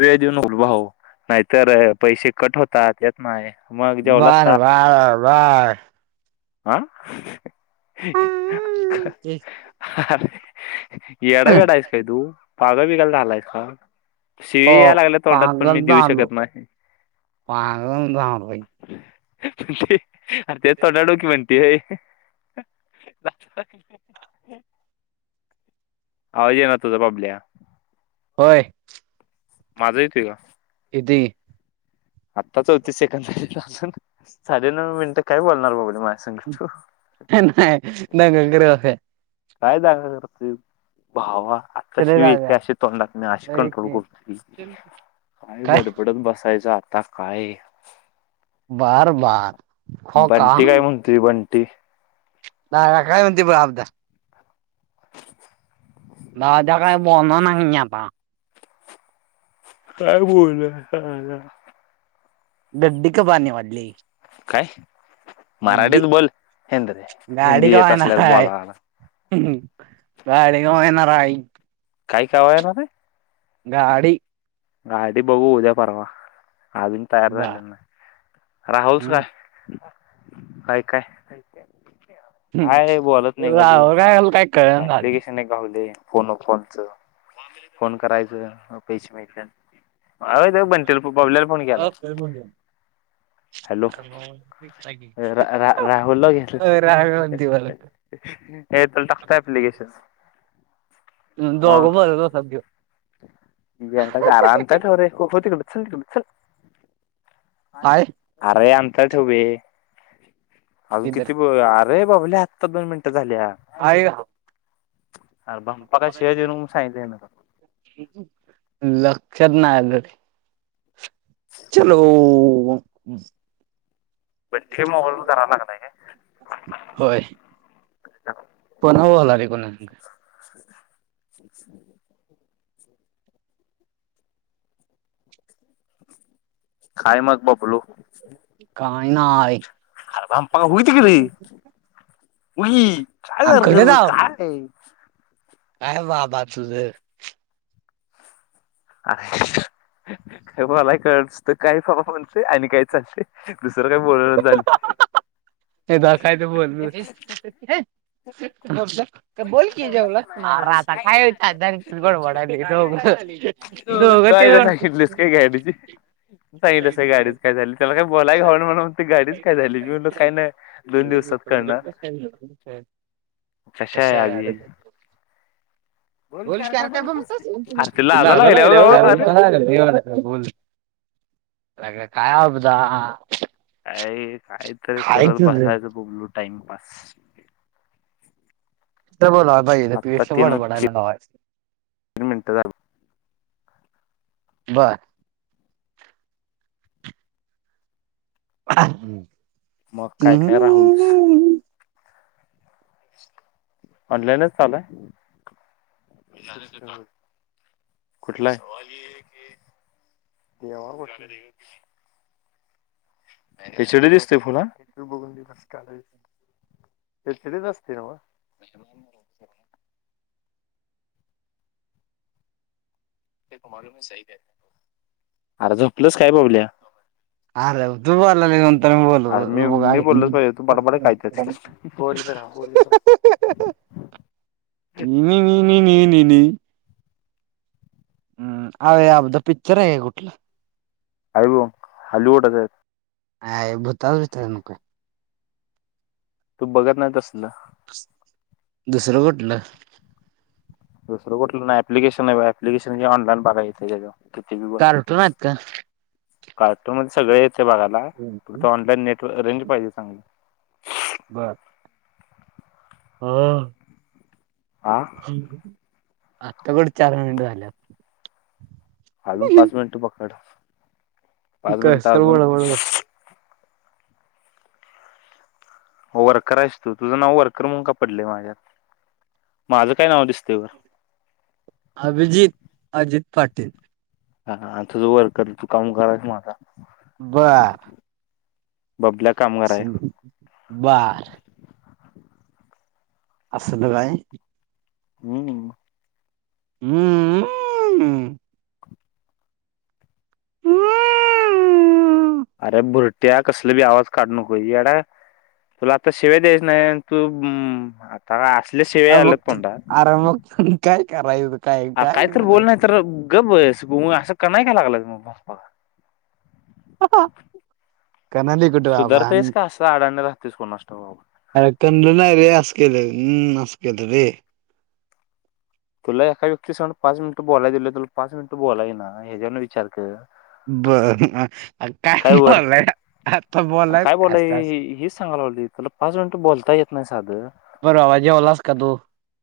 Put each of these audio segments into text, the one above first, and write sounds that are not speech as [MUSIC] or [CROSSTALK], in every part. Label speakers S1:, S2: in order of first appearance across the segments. S1: वेळ देऊन उलभ हो नाहीतर पैसे कट होतात येत नाय
S2: बर बर बर
S1: आा हह हाह हा येडा बिडा येस का तू पागल बिगल झालास का तू?
S2: हो
S1: शिवी याय लागल्या तोंडात पण मी
S2: पागल
S1: देऊ
S2: झालो
S1: शकत नाही
S2: [UNINTELLIGIBLE]
S1: णर ते थोडा डोक्य म्हेंट ते आवाज येईना तुझा बनल्या
S2: होय
S1: माझा येतोय का?
S2: ती
S1: आत्ता चौतीस सेकंडून साडेनऊ मिनिटं काय बोलणार बबले माझ
S2: नाय हह [UNINTELLIGIBLE]
S1: काय दाखव करते भावा आता
S2: चले
S1: शिवी येते
S2: जाऊया
S1: अशी तोंडात नाही अशी कंट्रोल करततो काय
S2: काय
S1: बडबडत बसायचं आता काय?
S2: बार बार
S1: बंटी काय म्हणतो बंटी?
S2: नाही काय म्हणती ब अबता [UNINTELLIGIBLE]
S1: काय बोलोल ह
S2: डॅडी कब आने वाली है
S1: काय मराठीत
S2: ग्डी
S1: बोल हेंद्रे
S2: गाडी
S1: हिंदी
S2: कवा
S1: येत
S2: येणार
S1: असल्यास
S2: हाय
S1: बोलायला
S2: हाह गाडी कवा येणार हाय
S1: काय कावं येणार रे ये?
S2: गाडी
S1: गाडी बघू उद्या परवा अजून तयार
S2: बर
S1: झाले ना राहुलच काय? हय काय - काय बोलत नाही कध
S2: राहुल काय काय कळना झाले
S1: ऍप्लिकेशन आहे काव फोन फोनच फोन करायचं पैसे मि अ बनते बबल्या ला फोन केला
S2: राहावे
S1: हॅलो रा राहुल ला घेतलं हा
S2: म्हणते मला.
S1: हा हा टाकतो एप्लिकेशन्स ह
S2: दोघ बोलत बसा की
S1: आराम आायवरे होत [UNINTELLIGIBLE] चल
S2: हाय
S1: अरे अंतर ठेव बे अज
S2: इधर
S1: किती अरे बाबले आत्ता दोन मिनटात
S2: आहेय का
S1: अरे भंपा काय शिवाजी म्हणून सांगितलंय ना
S2: [UNINTELLIGIBLE] [UNINTELLIGIBLE] चलो
S1: बंटी मोबाईल वर करायला लागलाय
S2: होय
S1: काय
S2: कोण हव हला आहे को ना
S1: णततथ काय मग बापलू
S2: काय नाय
S1: आ बा पाका होते गे रे उी काय सारखं काय
S2: आम आ बाचूझ
S1: मला कळचत काय फफ म्हस आणि काय चालु तुसर काही बोलण झालं
S2: हे दाखाय ते बोल बोल की जेवल म आता काय होण वडायला
S1: तयला सांगितलीस काय गाडीची सांगितच का गाडीच काय झाली त्याला बोलाय हो म्ह ती गाडीच काय झाली मी काही नाही दोन दिवसात करण कशा आहे आभी
S2: बोल
S1: बोलतेर
S2: की
S1: काय
S2: अरे
S1: बोलतो
S2: बोलतोस
S1: आरतीला आजा लागेल
S2: लाजायला
S1: हो ग अरे ह
S2: लागल्या हो बोल काय ह बताा
S1: काय कायतरी करत
S2: तर
S1: बसायचं बबलू टाइमपास
S2: बोलाई
S1: आत्ता
S2: प
S1: तीन
S2: बड बडालावा
S1: तीन मिनिटं झाली
S2: बर हम्
S1: मग काय काय राहुलच ऑनलाईनच चालय कुठलावाल यावष्ट एचडी दिसते फुन बघून दि ते तच असते ना म अर झपलच काय पाबल्या
S2: अरे तू बोलला नाही नंतर मी बोलू
S1: अरे मी
S2: बघा
S1: मी बोललच
S2: नि
S1: पाहिजे तू बडाबड कायत बोललीस
S2: तन न नि हम्म आ बा पिक्चर आहे कुठलं
S1: अरव हल्वटच
S2: हा बताव त्या न काय
S1: तू बघत नाही त असलं
S2: दुसरं कटलं
S1: दुसरं कुलं नाही ऍप्लिकशन आहे पलिकेशन हे ऑलान बघायचं त्याच्यावर
S2: कार उठ नात का
S1: कार्टोर मध्ये सगळे येत बघायला फ तर ऑनलाईन नेटव रेंज पाहिजे चांगली
S2: बर होा
S1: हा
S2: आता कडचारड झाला
S1: हालून पाच मिनटं पकड पाच
S2: का
S1: मिनिटं
S2: स
S1: अजून
S2: वळ वळ
S1: हो वर्कर आहे अस तू तुझं नाव वर्कर मण का पडले माझ्यात माझं काय नाव दिसत व
S2: अभिजित अजित पाटील
S1: हा आ तझू वर्क कर तू काम करायच माझा
S2: ब
S1: बबल्या कामगार आहे
S2: बर असश ब बाय
S1: हम्
S2: हम्म हम
S1: अरं भुरट्या कसलं बी आवाज काढ नको यडा तुला आता शिव्या द्यायच नाही तू अं आता अस
S2: [UNINTELLIGIBLE] अर मग ते काय करायचं? काय
S1: हां
S2: काय
S1: काही तर बोल
S2: करायचं
S1: नाही तर गप बस गुमा असं का नाहीय का लागलं [UNINTELLIGIBLE] पा.
S2: कणाली कुठे बाबा
S1: सुधारतायस का असं अडाणी राहतेस कुणास ठाऊक बाबा.
S2: अ [UNINTELLIGIBLE] नाही रे अस केलं हम्म असं केल रे!
S1: तुला एका व्यक्ती समोर पाच मिनिटं बोलाय दिलं तर पाच मिनटं बोलाय येईना ह्याच्यावरनं विचार कर.
S2: बर काय बोलाया.
S1: अग काय बोलाय ही-हीच सांगाय लागलोय तुला पाच मिनिट बोलता येत नाही साधं?
S2: बरं [UNINTELLIGIBLE] जेवलास का तू?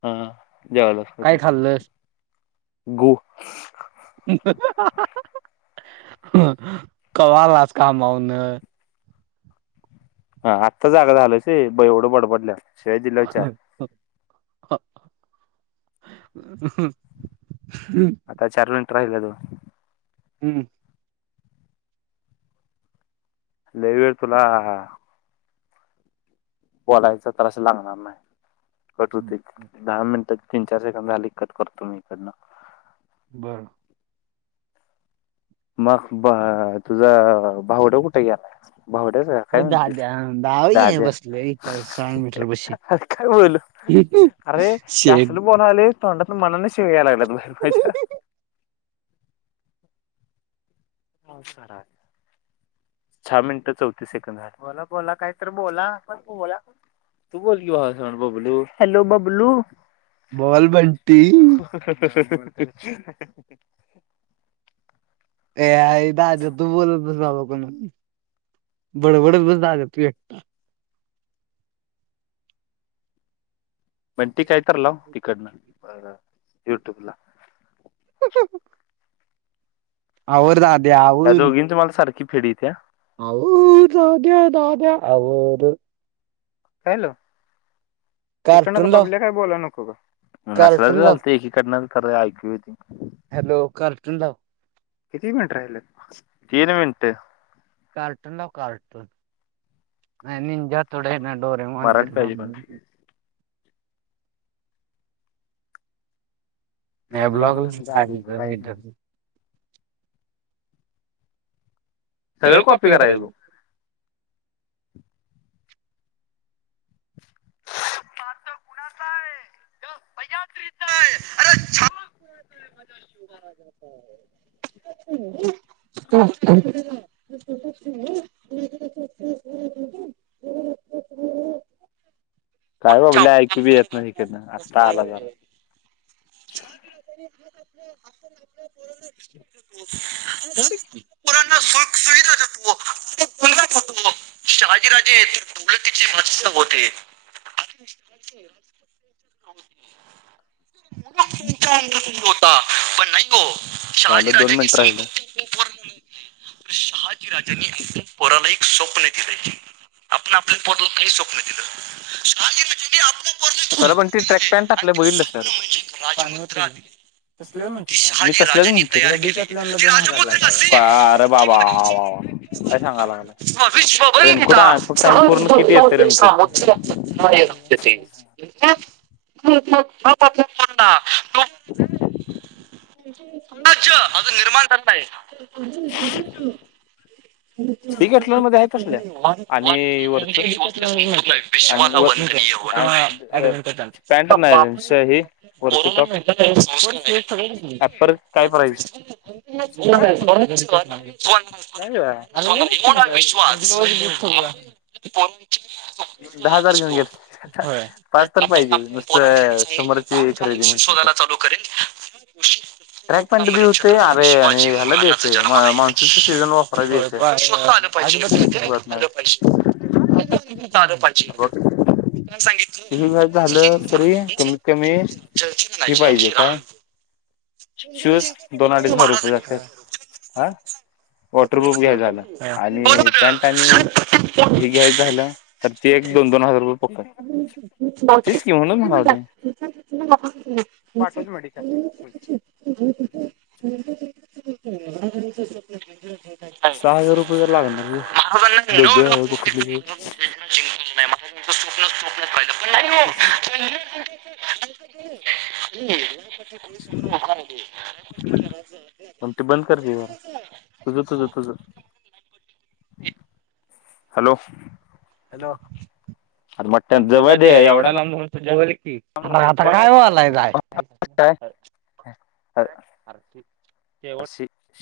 S1: हा जेवायलाच का
S2: काय
S1: तू
S2: खाल्लस?
S1: गु
S2: [UNINTELLIGIBLE] कवा आलास कामाऊनं?
S1: हा आत्ता जागा झालोसे? बे वढ बडबडल्या. शिवाय दिल्यावर चार
S2: [UNINTELLIGIBLE]
S1: आता चार मीनटं राहिल अजुन.
S2: हम्म
S1: लई वेळ तुला बोलायच तर असं लागणार नाही कट होते दहा मिनट तीन चारशे का मिळाली कट करतो मी इकडनं.
S2: बरं
S1: मग भ तुझा भाऊडा कुठे गेला? भावड्याचा काय
S2: हो दहा
S1: म्हणती
S2: द्या दहावी आहे
S1: दाद्या?
S2: बसले इथं सहा मीटर बशी
S1: काय बोलू? अरे कास्ल
S2: शेट
S1: बोलाले तोंडातून मनाने शिव्या यायला लागल्यात बाहेर माझ्या. [UNINTELLIGIBLE] चा मिनिटं चौतीस सेकंद झा बोला- बोला काय तर बोला पण बोला. तू बोल की भावासंग बबलू, हॅलो बबलू.
S2: बोल बंटी.
S1: [UNINTELLIGIBLE]
S2: एक दाद्या तू बोलत बस बाबा कोण, बडबडत बस दाद्या तू एकटा.
S1: पण ती काहीतर लाव तिकडनं, बरं युट्यूबला. आवर दाद्या आवर, त्या दोघींच मला सारखी फेडीत्या.
S2: आवर दाद्या-दाद्या आवरं.
S1: हॅलो तिकडंन का
S2: कार्टून लाव
S1: बाबल्या काय बोलना. हो का नसलं तर
S2: कार्टून लाव
S1: चालत एकीकडनं खरं ऐकु येती की.
S2: हॅलो कारटुन लाव.
S1: किती मिनिटं राहिल्यात? दीड मिनिट.
S2: कार्टून लाव कार्टून. नाही निनजा थोड येना
S1: मराठी पाहिजे पण
S2: डोरेमॉन-डोरेमॉन [UNINTELLIGIBLE] नाही ब्लॉगला [UNINTELLIGIBLE]
S1: सगळं कॉपी करायलो. पात कुणाचाय? द बजाओ क्लीप.
S2: आय अरे छा [UNINTELLIGIBLE] [UNINTELLIGIBLE] [UNINTELLIGIBLE] [UNINTELLIGIBLE]
S1: काय बाबुल्या ऐकू बी येत नाही ईकडंन आ
S2: काये
S1: [UNINTELLIGIBLE] जाऊ दे की
S2: [UNINTELLIGIBLE] शिवाजीराजे तर तूर्त्याची मस्तक होते. होता पण नाही ग शहाजी
S1: झालं दोन
S2: राजांनी
S1: मिनिटं
S2: संप
S1: राहिलं
S2: शहाजी. [INAUDIBLE] [UNINTELLIGIBLE] राज परालय [INAUDIBLE] स्वप्न दिलं आपण आपल्या पोटला काही स्वप्न दिलं [INAUDIBLE]
S1: चर पण ती ट्रॅक
S2: दिलंय
S1: पॅन्ट
S2: आणि
S1: टाकलं
S2: ते
S1: बघितलस का तू?
S2: स्वप्न म्हणजे एक
S1: तर
S2: राजमुद्रा
S1: म्हण मी तसलेच नाही
S2: शहाजीराजांनी तयार केली.
S1: दोन हजारला का अरे, बाबा! काय सांगा लागलं रेनकोट
S2: विश्वबंदिता
S1: सा पूर्ण किती येतं रेनकोटच. हो [INAUDIBLE]
S2: [UNINTELLIGIBLE]
S1: हम्...
S2: अच्छ अजून निर्माण करताय आहे.
S1: डिकॅथलॉन मध्ये आहेत तसल्या.
S2: ल
S1: आणि वरच आणि वर पॅन्ट
S2: बाप
S1: नाही श- हे वरच टॉप
S2: ब ते
S1: ॲपर काय प्राईस
S2: का राहि
S1: नाही
S2: [INAUDIBLE] [UNINTELLIGIBLE] [INAUDIBLE] विश्वास [INAUDIBLE] ो
S1: दहा हजार घेऊन गेल पाच तर पाहिजे नुसतं समोरची खरेदी म्हणू शकतो
S2: [UNINTELLIGIBLE] [INAUDIBLE] चालू करेल. [INAUDIBLE]
S1: ट्रॅक पॅन्ट बी होते अरे आणि
S2: शिवाजी
S1: ह्याला बी
S2: महाराज च
S1: येते
S2: जन्मला येणे.
S1: मान्सूनच्या सीझन
S2: [INAUDIBLE]
S1: वापरायला बी येते
S2: पैसे.
S1: होत
S2: ह
S1: नाही
S2: पाचज काय
S1: बघ
S2: सांगितलं
S1: किती घ्यायच
S2: चर्चेचा
S1: झालं तरी कमीत
S2: ना
S1: कमी
S2: विषय
S1: हे पाहिजे काय
S2: हा.
S1: शूज दोन अडीच हजार रुपये
S2: महाराजांनी
S1: जातात. वॉटरप्रुफ घ्याय झालं आणि पॅन्ट
S2: बोलावलं
S1: आणि हेि घ्यायच झालं तर त एक दोन. दोन हजार रुपये पक्का तेच घि म्हणायला पाठवतात म्हणतात ते.
S2: व [UNINTELLIGIBLE] [INAUDIBLE]
S1: सहा हजार रुपये तर लागणार हो
S2: मन ना
S1: दोन दोन हजार पकडले
S2: [INAUDIBLE] प्पच पाहिलं पण नाही हो [INAUDIBLE] [UNINTELLIGIBLE] हम्. समोर [INAUDIBLE]
S1: त जतो जतो घेऊ मग. हॅलो! हॅलो! अरे पट्ट्या जवळ दे एवढला.
S2: आता काय व्हायलाय काय
S1: [UNINTELLIGIBLE] [INAUDIBLE]
S2: तेवट.
S1: अशी